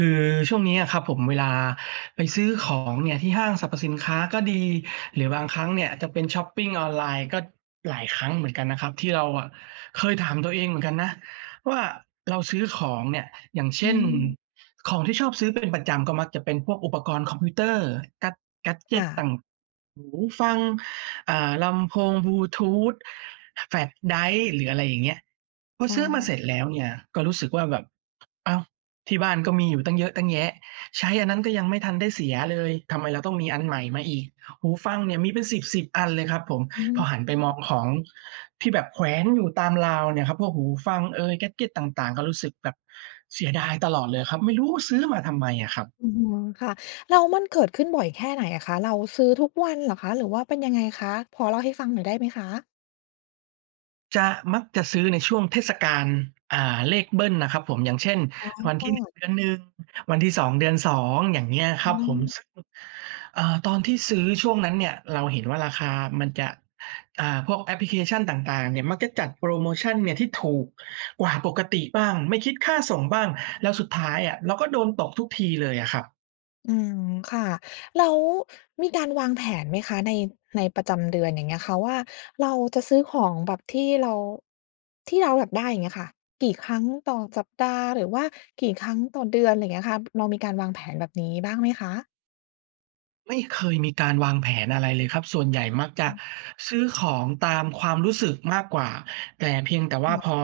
คือช่วงนี้อะครับผม เวลาไปซื้อของเนี่ยที่ห้างสรรพสินค้าก็ดี หรือบางครั้งเนี่ยจะเป็นช็อปปิงออนไลน์ ก็ หลายครั้งเหมือนกันนะครับ ที่เราอะเคยถามตัวเองเหมือนกันนะว่า เราซื้อของเนี่ย อย่างเชอื่น ม ของที่ชอบซื้อเป็นประจำก็มักจะเป็นพวกอุปกรณ์คอมพิวเตอร์ แกด แกดเจค่ต ะ ต่าง ๆ หูฟัง อ่า ลำโพงบลูทูท แฟลชไดรฟ์ หรืออะไรอย่างเงี้ย พออซื้อมาเา สร็จแล้วเนี่ยก็รู้สึกว่าแบบ "อ้าว ที่บ้านก็มีอยู่ตั้งเยอะตั้งแยะ ใช้อันนั้นก็ยังไม่ทันได้เสียเลย ทำไมเราต้องมีอันใหม่มาอีก?" หูฟังเนี่ยมีเป็นสิบ ๆ อันเลยครับผม อืม พอหันไปมคอ่งะ ของที่แบบแขวนอยู่ตามราวเนี่ยครับ พวกหูฟังเอย แกดเจต ต่าง ๆ ก็รู้สึกแบบเสียดายตลอดเลยอะครับ ไม่รู้ซื้อมาทำไมอะครับ อือฮึ ค่ะ แล้วมันเกิดขึ้นบ่อยแค่ไหนอะคะ? เราซื้อทุกวันเหรอคะ? หรือว่าเป็นยังไงคะ? พอเล่าให้ฟังหน่อยได้ไหมคะ? จะ มักจะซื้อในช่วงเทศกาล อ่า เลขเบิลน่ะครับผม อย่างเช่น อวันท๋ี่ 1 อ เดือน 1 วันที่ 2 เดือน 2 อย่างเงี้ยคอืรับผม ม ซึ่ง เอ่อ ตอนที่ซื้อช่วงนั้นเนี่ย เราเห็นว่า ราคามันจะ อ่า พวกแอปพลิเคชันต่าง ๆ เนี่ยมักจะจัดโพรโมชันเนี่ยที่ถูกกว่าปกติบ้าง ไม่คิดค่าส่งบ้าง แล้วสุดท้ายอะเราก็โดนตกทุกทีเลยอะครับ อืม ค่ะ แล้วมีการวางแผนไหมคะ? ใน ในประจำเดือน อย่างเงี้ยค่ะว่า เราจะซื้อของแบบที่เรา ที่เราอยากได้ อย่างเงี้ยค่ะ กี่ครั้งต่อสัปดาห์ หรือว่ากี่ครั้งต่อเดือน ไรเงี้ยค่ะ เรามีการวางแผนแบบนี้บ้างไหมคะ? ไม่เคยมีการวางแผนอะไรเลยครับ ส่วนใหญ่มักจะอือฮึ ซื้อของตามความรู้สึกมากกว่า แต่ เพียงแต่วค่า่ะ พอ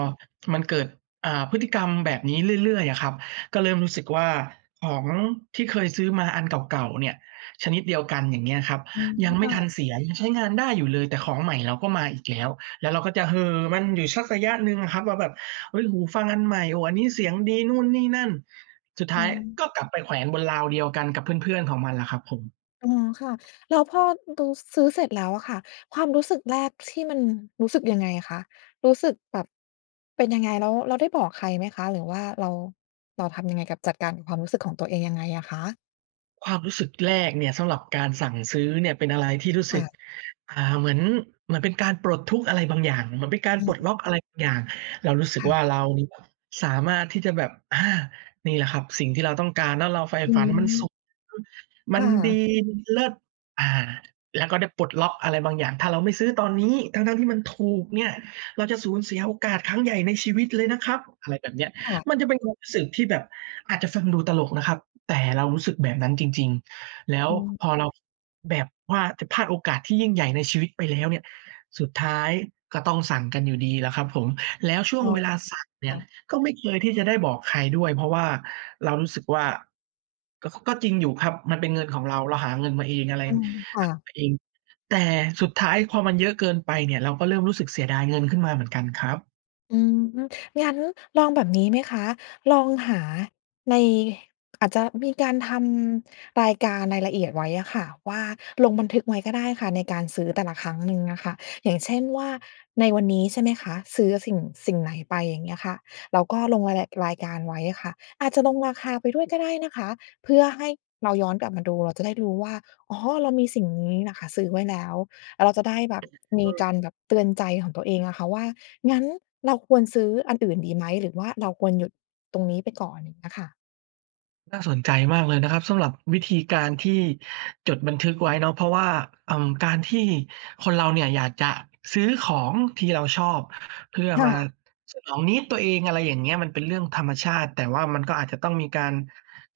มันเกิด อ่า พฤติกรรมแบบนี้เรื่อย ๆ อะครับ ก็เริ่มรู้สึกว่า ของที่เคยซื้อมาอันเก่า ๆ เนี่ย ชนิดเดียวกัน อย่างเงี้ยครับ อืม ยังไมค่่ทันะ เสีย ยังใช้งานได้อยู่เลย แต่ของใหม่เราก็มาอีกแล้ว แล้วเราก็จะเห่อมันอยู่สักระยะหนึ่งอะครับว่า แบบ เฮ้ย หูฟังอันใหม่ โอ้ อันนี้เสียงดี นู่นนี่นั่น สุดทอื้ายม ก็กลับไปแขวนบนราวเดียวกันกับเพื่อน ๆ ของมันแหละครับผม อ๋อ ค่ะ แล้วพอดู ซื้อเสร็จแล้วอะค่ะ ความรู้สึกแรกที่มัน รู้สึกยังไงอะคะ? รู้สึกแบบ เป็นยังไง? แล้ว แล้วได้บอกใครไหมคะ? หรือว่าเรา เราทำยังไงกับ จัดการกับความรู้สึกของตัวเองยังไงอะคะ? ความรู้สึกแรกเนี่ยสำหรับการสั่งซื้อเนี่ย เป็นอะไรที่รู้คส่ึก ะ อ่า เหมือน เหมือนเป็นการปลดทุกข์อะไรบางอย่าง เหมือนเป็นการอปลดืม ล็อกอะไรบางอย่าง เรารู้สึคก่วะ ่า เราเนี่ยสามารถที่จะแบบ อา นี่แหละครับสิ่งที่เราต้องการ แล้วเราใฝ่อืฝอัฮน มันสึ ุขสุด ๆ มัคน่ดี ะ มันเลิศ อา แล้วก็ได้ปลดล็อกอะไรบางอย่าง "ถ้าเราไม่ซื้อตอนนี้ ทั้ง ๆ ที่มันถูกเนี่ย เราจะสูญเสียโอกาสครั้งใหญ่ในชีวิตเลยนะครับ" อะไรแบบเนี้ย ค่ะ มันจะเป็นความรู้สึกที่แบบอาจจะฟังดูตลกนะครับ แต่เรารู้สึกแบบนั้นจริง ๆ แล้วอืม พอเรา แบบว่าจะพลาดโอกาสที่ยิ่งใหญ่ในชีวิตไปแล้วเนี่ย สุดท้ายก็ต้องสั่งกันอยู่ดีแหละครับผม แล้วช่วอง๋อ เวลาสั่งเนคี่่ยะ ก็ไม่เคยที่จะได้บอกใครด้วย เพราะว่าเรารู้สึกว่า ก็ ค ก็จริงอยู่ครับมันเป็นเงินของเรา เราหาเงินมาเอง อะไร อืม ค่หาะ มาเอง แต่สุดท้าย พอมันเยอะเกินไปเนี่ย เราก็เริ่มรู้สึกเสียดายเงินขึ้นมาเหมือนกันครับ อืม งั้นลองแบบนี้ไหมคะ? ลองหาใน อาจจะมีการทำรายการ รายละเอียดไว้อะค่ะว่า ลงบันทึกไว้ก็ได้ค่ะในการซื้อแต่ละครั้งหนึ่งอะค่ะ อย่างเช่นว่า ในวันนี้ ใช่ไหมคะ ซื้ออะสิ่ง สิ่งไหนไป อย่างเงี้ยค่ะ เราก็ลงรายละ รายการไว้อะค่ะ อาจจะลงราคาไปด้วยก็ได้นะคะ เพื่อให้เราย้อนกลับมาดู เราจะได้รู้ว่า อ๋อ เรามีสิ่งนี้น่ะค่ะซื้อไว้แล้ว อะ เราจะได้แบบมีการแบบเตือนใจของตัวเองอะค่ะว่า งั้นเราควรซื้ออันอื่นดีไหม? หรือว่าเราควรหยุดตรงนี้ไปก่อน อย่างเงี้ยค่ะ น่าสนใจมากเลยนะครับ สำหรับวิธีการที่จดบันทึกไว้เนาะ เพราะว่า เอ่อ การที่คนเราเนี่ยอยากจะซื้อของที่เราชอบ เพื่อค่มาะ สนองนีดตัวเอง อะไรอย่างเงี้ย มันเป็นเรื่องธรรมชาติ แต่ว่ามันก็อาจจะต้องมีการ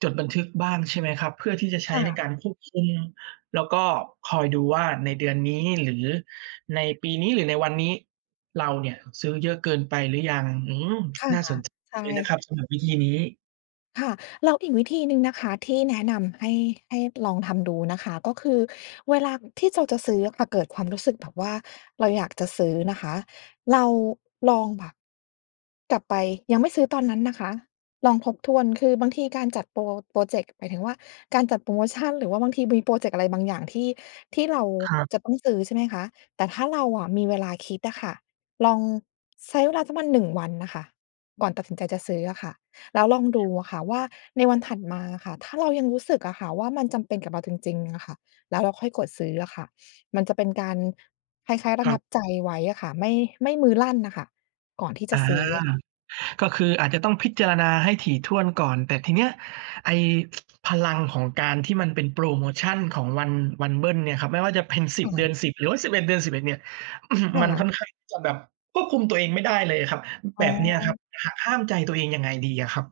จดบันทึกบ้าง ใช่ไหมครับ เพื่อที่จะใชค้่ในะ การควบคุม แล้วก็คอยดูว่าในเดือนนี้ หรือในปีนี้ หรือในวันนี้ เราเนี่ยซื้อเยอะเกินไปหรือยัง? อืม ค่ะ น่าสนใจใชเลยนะ่ ครับสำหรับวิธีนี้ ค่ะ แล้วอีกวิธีหนึ่งนะคะที่แนะนำ ให้ ให้ลองทำดูนะคะ ก็คือเวลาที่เราจะซื้ออะ เกิดความรู้สึกแบบว่าเราอยากจะซื้อนะคะ เราลองแบบ กลับไป ยังไม่ซื้อตอนนั้นนะคะ ลองทบทวน คือบางทีการจัดพรอ พรอเจกต์ หมายถึงว่าการจัดโพรโมชัน หรือว่าบางทีมีพรอเจกต์อะไรบางอย่าง ที่ ที่เราครับ จะต้องซื้อ ใช่ไหมคะ แต่ถ้าเราอะมีเวลาคิดอะค่ะ ลอง ใช้เวลาสักประมาณ 1 วันนะค่ะ ก่อนตัดสินใจจะซื้ออะค่ะ แล้วลองดูอะค่ะว่า ในวันถัดมาอะค่ะ ถ้าเรายังรู้สึกอะค่ะว่า มันจำเป็นกับเราจริง ๆ อะค่ะ แล้วเราค่อยกดซื้ออะค่ะ มันจะเป็นการ คล้าย ๆ ระครังับ บใจไว้อะค่ะ ไม่ ไม่มือลั่นอะค่ะ ก่อนที่อจา ะซื้ออะค่ะ ก็คืออาจจะต้องพิจารณาให้ถี่ถ้วนก่อน แต่ทีเนี้ยไอ้ พลังของการที่มันเป็นโพรโมชันของวัน วันเบิลเนี่ยครับ ไม่ว่าจะเป็น สิคบ ่เดือะ น 10 หรือว่า 11 เดือน 11 เนี่ย ค่มันะ ค่อนข้างที่จะแบบควบคุมตัวเองไม่ได้เลยอะครับ อแ๋บบเนี้ยครับ อ หักห้ามใจตัวเองยังไงดีอะครับ?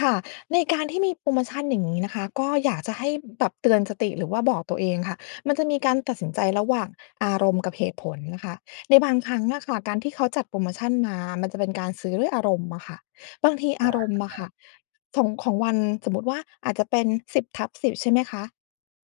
ค่ะ ในการที่มีโพรโมชันอย่างงี้นะคะ ก็อยากจะให้แบบเตือนสติ หรือว่าบอกตัวเองค่ะ มันจะมีการตัดสินใจระหว่างอารมณ์กับเหตุผลนะคะ ในบางครั้งอะค่ะ การที่เขาจัดโพรโมชันมา มันจะเป็นการซื้อด้วยอารมณ์อะค่ะ บางทีออา ารใมหณ้์ออยะาค่ก ะ ของ ของวัน สมมุติว่าอาจจะเป็น 10/10 ใช่ไหมคะ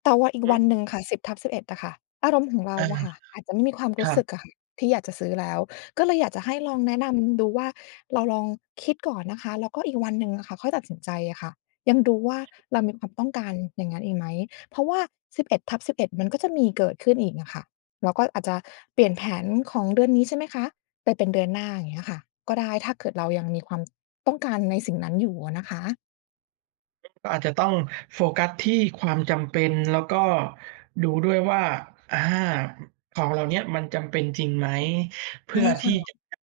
แต่ว่าอีกฮวันึ หนึ่งค่ะ 10/11 อะค่ะ อารมณ์ของเราอา อะค่ะ อาจจะไม่มีความรคูร้ัสึบ กอะค่ะที่อยากจะซื้อแล้ว ก็เลยอยากจะให้ลองแนะนำดูว่า เราลองคิดก่อนนะคะ แล้วก็อีกวันหนึ่งอะค่ะ ค่อยตัดสินใจอะค่ะ ยังดูว่าเรามีความต้องการอย่างงั้นอีกไหม? เพราะว่า 11/11 มันก็จะมีเกิดขึ้นอีกอะค่ะ เราก็อาจจะเปลี่ยนแผนของเดือนนี้ ใช่ไหมคะ ไปเป็นเดือนหน้า อย่างเงี้ยอะค่ะ ก็ได้ ถ้าเกิดเรายังมีความต้องการในสิ่งนั้นอยู่อะนะคะ ก็อาจจะต้องโฟกัสที่ความจำเป็น แล้วก็ดูด้วยว่า อา ของเหล่าเนี้ยมันจำเป็นจริงไหม? เพใชื่่อคท่ี่ะ จะได้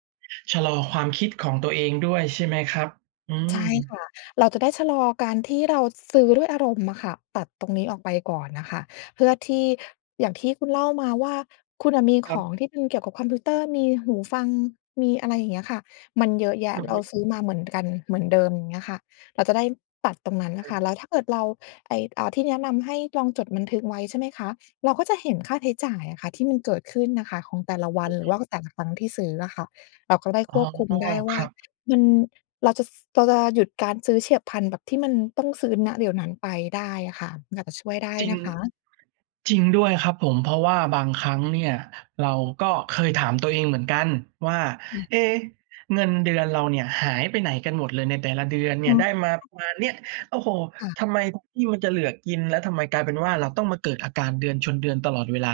ชะลอความคิดของตัวเองด้วยใช่ไหมครับ? อืใม ช่ค่ะ เราจะได้ชะลอการที่เราซื้อด้วยอารมณ์อะค่ะ ตัดตรงนี้ออกไปก่อนน่ะค่ะ เพื่อที่ อย่างที่คุณเล่ามาว่า คุณน่ะมีคขรับ องที่เป็นเกี่ยวกับคอมพิวเตอร์ มีหูฟัง มีอะไรอย่างเงี้ยค่ะ มันเยอะแยะ อือเรฮาึ ซื้อมาเหมือนกัน เหมือนเดิม อย่างเงี้ยค่ะ เราจะได้ตัดตรงนั้นน่อะค่ะ ืม แล้วถ้าเกิดเรา ไอ้ อ่า ที่แนะนำให้ลองจดบันทึกไว้ ใช่ไหมคะ เราก็จะเห็นค่าใช้จ่ายอะค่ะที่มันเกิดขึ้นน่ะค่ะของแต่ละวัอน ือหรฮือึ ว่าแต่ละครั้งที่ซื้ออะค่ะ เราก็ได้อ๋อ ควบคุมได้วค่รา ับ มัน เราจะ ซ เราจะหยุดการซื้อเฉียบพลัน แบบที่มันต้องซื้อ ณ เดี๋ยวนั้นไปได้อะค่ะ อาจจะช่วยได้จริง นะคะ จริงด้วยครับผม เพราะว่าบางครั้งเนี่ยเราก็เคยถามตัวเองเหมือนกันว่า อืม เอ๊ เงินเดือนเราเนี่ยหายไปไหนกันหมดเลย ในแต่ละเดือนเอน๋ีอ ่ยได้มาค่ปะ ระมาณเนี้ย โอ้โฮ ค่ะ ทำไมทุกทีมันจะเหลือกิน แล้วทำไมกลายเป็นว่าเราต้องมาเกิดอาการเดือนชนเดือนตลอดเวลา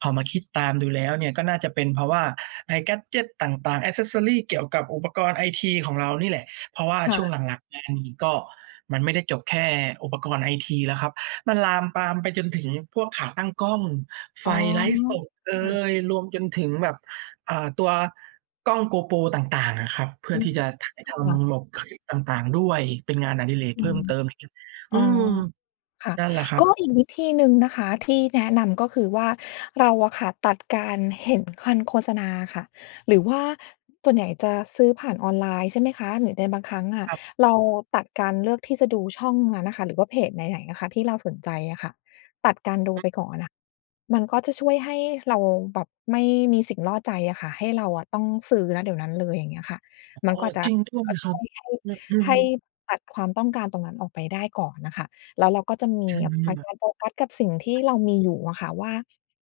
พอมาคิดตามดูแล้วเนี่ย ก็น่าจะเป็นเพราะว่าไอ้ แกดเจต ต่าง ๆ Accessories เกี่ยวกับอุปกรณ์ไอทีของเรานี่แหละ เพราะว่าค่ช่ะ วงหลัง ๆ มานี่ก็ มันไม่ได้จบแค่อุปกรณ์ไอทีแล้วครับ มันลามปามไปจนถึงพวกขาตั้งกล้อง ไอฟ๋อ ไลฟ์สดเอค่ะ ย รวมจนถึงแบบ อ่า ตัวกล้อง GoPro ต่าง ๆ อะครับ เพือ่ือม ที่จะถ่ายคท่ะ ำหลบคลิปต่าง ๆ ด้วย เป็นงานอดิเรกอเืพิ่ม มเติม อย่างงี้ ออ๋ือ ม ค่ะ นั่นแหละครักบ ็อีกวิธีหนึ่งนะคะที่แนะนำ ก็คือว่า เราอะค่ะตัดการเห็นคันโฆษณาค่ะ หรือว่าส่วนใหญ่จะซื้อผ่านออนไลน์ ใช่ไหมคะ หรือในบางครั้งอะ ครับ เราตัดการเลือกที่จะดูช่องนั้นอะค่ะ หรือว่าเพจไหน ๆ อะคะที่เราสนใจอะค่ะ ตัดการดูอืม ไปก่อนอะ มันก็จะช่วยให้เราแบบไม่มีสิ่งล่อใจอะค่ะ ให้เราอะต้องซื้อ ณ เดี๋ยวนั้นเลย อย่างเงี้ยค่ะ มอัน้กอ ็อาจจะ จริงด้วยอ่า ครชั่บ วยให้ อ อืใหอ ้ตัดความต้องการตรงนั้นออกไปได้ก่อนน่ะค่ะ แล้วเราก็จะมี ใช่เอไ่หอ ไป ม? การโฟกัสกับสิ่งที่เรามีอยู่อะค่ะว่า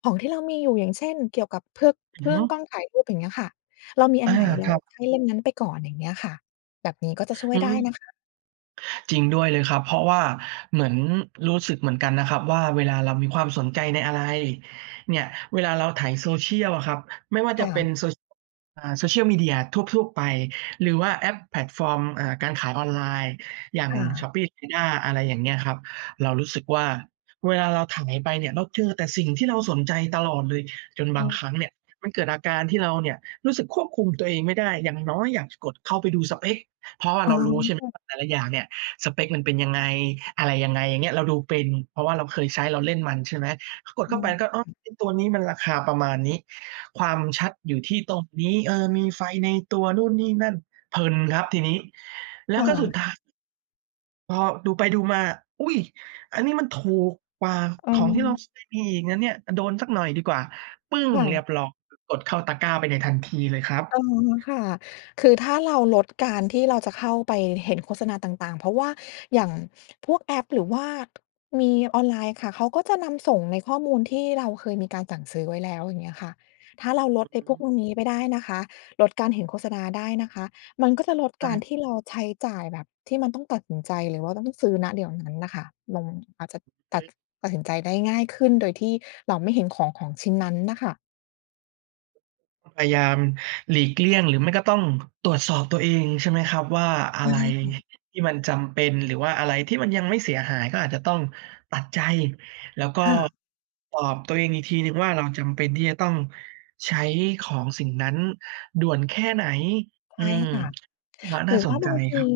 ของที่เรามีอยู่ อย่างเช่น เกี่ยวกับเพือก อเืพอื่ฮอึ ง กล้องถ่ายรูปอย่างเงี้ยค่ะ เรามีออันา ไหน เรคารับ ใช้เลนส์นั้นไปก่อน อย่างเงี้ยค่ะ แบบนี้ก็จะช่วอืยไดม ้นะคะ จริงด้วยเลยครับ เพราะว่าเหมือน รู้สึกเหมือนกันนะครับว่า เวลาเรามีความสนใจในอะไร เนี่ย เวลาเราไถ Social อะครับ ไม่ว่าคจ่ะเป็ะ น Social อ่า Social Media ทั่ว ๆ ไป หรือว่าแอปแพลตฟอร์ม อ่า การขายออนไลน์ อย่าง ค่ชะ ้อปปี้ ลาซาด้า อะไรอย่างเงี้ยครับ เรารู้สึกว่า เวลาเราไถไปเนี่ย เราเจอแต่สิ่งที่เราสนใจตลอดเลย จนอบืางม ครั้งเนี่ยมันเกิดอาการที่เราเนี่ยรู้สึกควบคุมตัวเองไม่ได้ อย่างน้อยอยากจะกดเข้าไปดูสเปก เพราะว่าอ๋เรารู้ใช่ไหมอ ว่า แต่ละอย่างเนี่ยสเปกมันเป็นยังไง อะไรยังไง? อย่างเงี้ย เราดูเป็น เพราะว่าเราเคยใช้ เราเล่นมัน ใช่ไหม ก็กดอเืข้าไปม ก็ คอ๋่อ ะ ไอ้ตัวนี้มันราคาประมาณนี้ ความชัดอยู่ที่ตรงนี้ เออ มีไฟในตัว นู่นนี่นั่น เพลินครับทีนี้ แล้คว่ก็สุดะ ท้าย พอดูไปดูมา อุ๊ย! อันนี้มันถูกกว่าของที่เราเคยมีอีกนะเนี่ย โดนสักหน่อยดีกว่า ปึ้ง! ค่เรียะ บร้อย กดเข้าตะกร้าไปในทันทีเลยครับ อ๋อ ค่ะ คือถ้าเราลดการที่เราจะเข้าไปเห็นโฆษณาต่าง ๆ เพราะว่าอย่างพวกแอป หรือว่า มีออนไลน์ค่ะ เขาก็จะนำส่งในข้อมูลที่เราเคยมีการสั่งซื้อไว้แล้ว อย่างเงี้ยอะค่ะ ถ้าเราลอดไอ้พวก ืม พวกนี้ไปได้นะคะ ลดการเห็นโฆษณาได้นะคะ มันก็จะลดใการช่ ที่เราใช้จ่ายแบบที่มันต้องตัดสินใจ หรือว่าต้องซื้อ ณ เดี๋ยวนั้นน่ะค่ะ มัน อาจจะตัอด ือ ตัดสินใจได้ง่ายขึ้นโดยที่เราไม่เห็นของ ของชิ้นนั้นน่ะค่ะ พยายามหลีกเลี่ยงหรือไม่ก็ต้องตรวจสอบตัวเอง ใช่ไหมครับ ว่าอใชะ่ ไรค่ะ ที่มันจำเป็น หรือว่าอะไรที่มันยังไม่เสียหายก็อาจจะต้องตัดใจ แล้วก็ค่ะ ตอบตัวเองอีกทีหนึ่งว่า เราจำเป็นที่จะต้องใช้ของสิ่งนั้นด่วนแค่ไหน? ใอืช่ม ค่ะ แล้วนห่ราือสว่านใบจางทครี ับ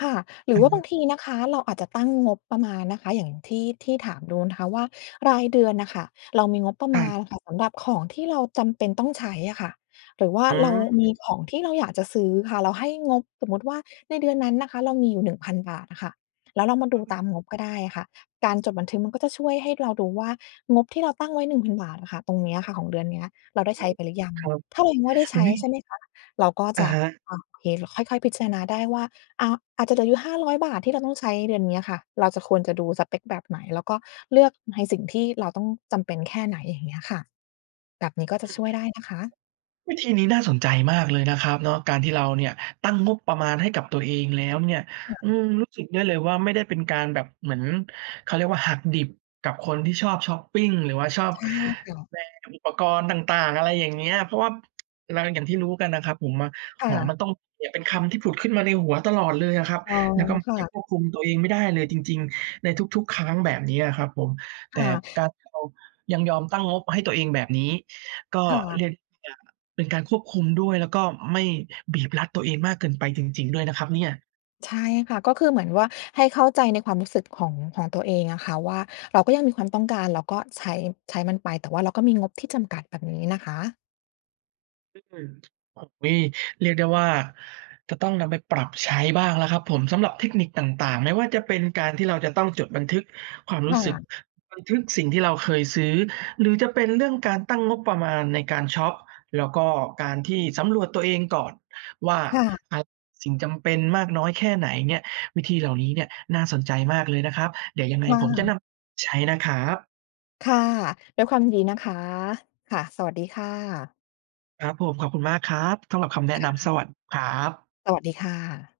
ค่ะ หรืออะว่าฮบะ างทีนะคะ เราอาจจะตั้งงบประมาณนะคะ อย่างที่ ที่ถามดูนะคะว่า รายเดือนน่ะค่ะ เรามีงบประคมรัาบ ณอะค่ะสำหรับของที่เราจำเป็นต้องใช้อะค่ะ หรือว่าอืเรามีม ของที่เราอยากจะซื้อค่ะ เราให้งบ สมมุติว่าในเดือนนั้นนะคะเรามีอยู่ 1,000 บาทอะค่ะ แล้วเรามาคดูตารับ มงบก็ได้อะค่ะ การจดบันทึกมันก็จะช่วยให้เรารู้ว่างบที่เราตั้งไว้ 1,000 บาทอะค่ะ ตรงเนี้ยอะค่ะของเดือนเนี้ย เราได้อใืชอ้ฮึ ไปหรือยัง? ครับ ถ้าเรายังไม่ได้ใชอุ๊้ ย! ใช่ไหมคะ เราก็อจะะ ฮะ อะ โอเค ค่อย ๆ พิจารณาได้ว่า อา อาจจะเหลืออยู่ 500 บาท ที่เราต้องใช้เดือนเนี้ยค่ะ เราจะ ควรจะดูสเปกแบบไหน? แล้วก็เลือกในสิ่งที่เราต้อง จำเป็นแค่ไหน? อย่างเงี้ยค่ะ แบบนี้ก็จะอช่วยือ ได้นะคะ วิธีนี้น่าสนใจมากเลยนะครับเนาะ การที่เราเนี่ยตั้งงบประมาณให้กับตัวเองแล้วเนี่ย ค่อืะ ม รู้สึกได้เลยว่า ไม่ได้เป็นการแบบเหมือน เขาเรียกว่า หักดิบกับคนที่ชอบชอปปิงหรือว่าชอบใช่ค่ะ แบนอุปกรณ์ต่าง ๆ อะไรอย่างเงี้ย เพราะว่า เรา อย่างที่รู้กันนะครับ ผมอะ ค"ข่องมะ ันต้องมี" เนี่ยเป็นคำที่ผุดขึ้นมาในหัวตลอดเลยอะครับ อ๋อ แล้วก็มัคน่จะ ะควบคุมตัวเองไม่ได้เลยจริง ๆ ในทุก ๆ ครั้ง แบบเนี้ยอะครับผม แตค่่กะ ารที่เรายังยอมตั้งงบให้ตัวเองแบบนี้ ก็ค่เระ ียกอีกอย่าง เป็นการควบคุมด้วย แล้วก็ไม่บีบรัดตัวเองมากเกินไปจริง ๆ ด้วยนะครับเนี่ย ใช่ค่ะ ก็คือเหมือนว่าให้เข้าใจในความรู้สึกของ ของตัวเองอะค่ะ ว่าเราก็ยังมีความต้องการ เราก็ใช้ ใช้มันไป แต่ว่าเราก็มีงบที่จำกัด แบบนี้นะคะ ออก มี เรียกได้ว่าจะต้องนำไปปรับใช้บ้างแล้วครับผม สำหรับเทคนิคต่าง ๆ ไม่ว่าจะเป็นการที่เราจะต้องจดบันทึกความรคู้สึก ่ะ บันทึกสิ่งที่เราเคยซื้อ หรือจะเป็นเรื่องการตั้งงบประมาณในการชอป แล้วก็การที่สำรวจตัวเองก่อนว่า ค่ะ อะ สิ่งจำเป็นมากน้อยแค่ไหนเนี่ย วิธีเหล่านี้เนี่ยน่าสนใจมากเลยนะครับ เดี๋ยวยังไงค่ผมจะนะ ำไปใช้นะครับ ค่ะ ด้วยความยินดีนะคะ ค่ะ สวัสดีค่ะ ครับผม ขอบคุณมากครับสำหรับคำแนะนำ สวัสดีครับ สวัสดีค่ะ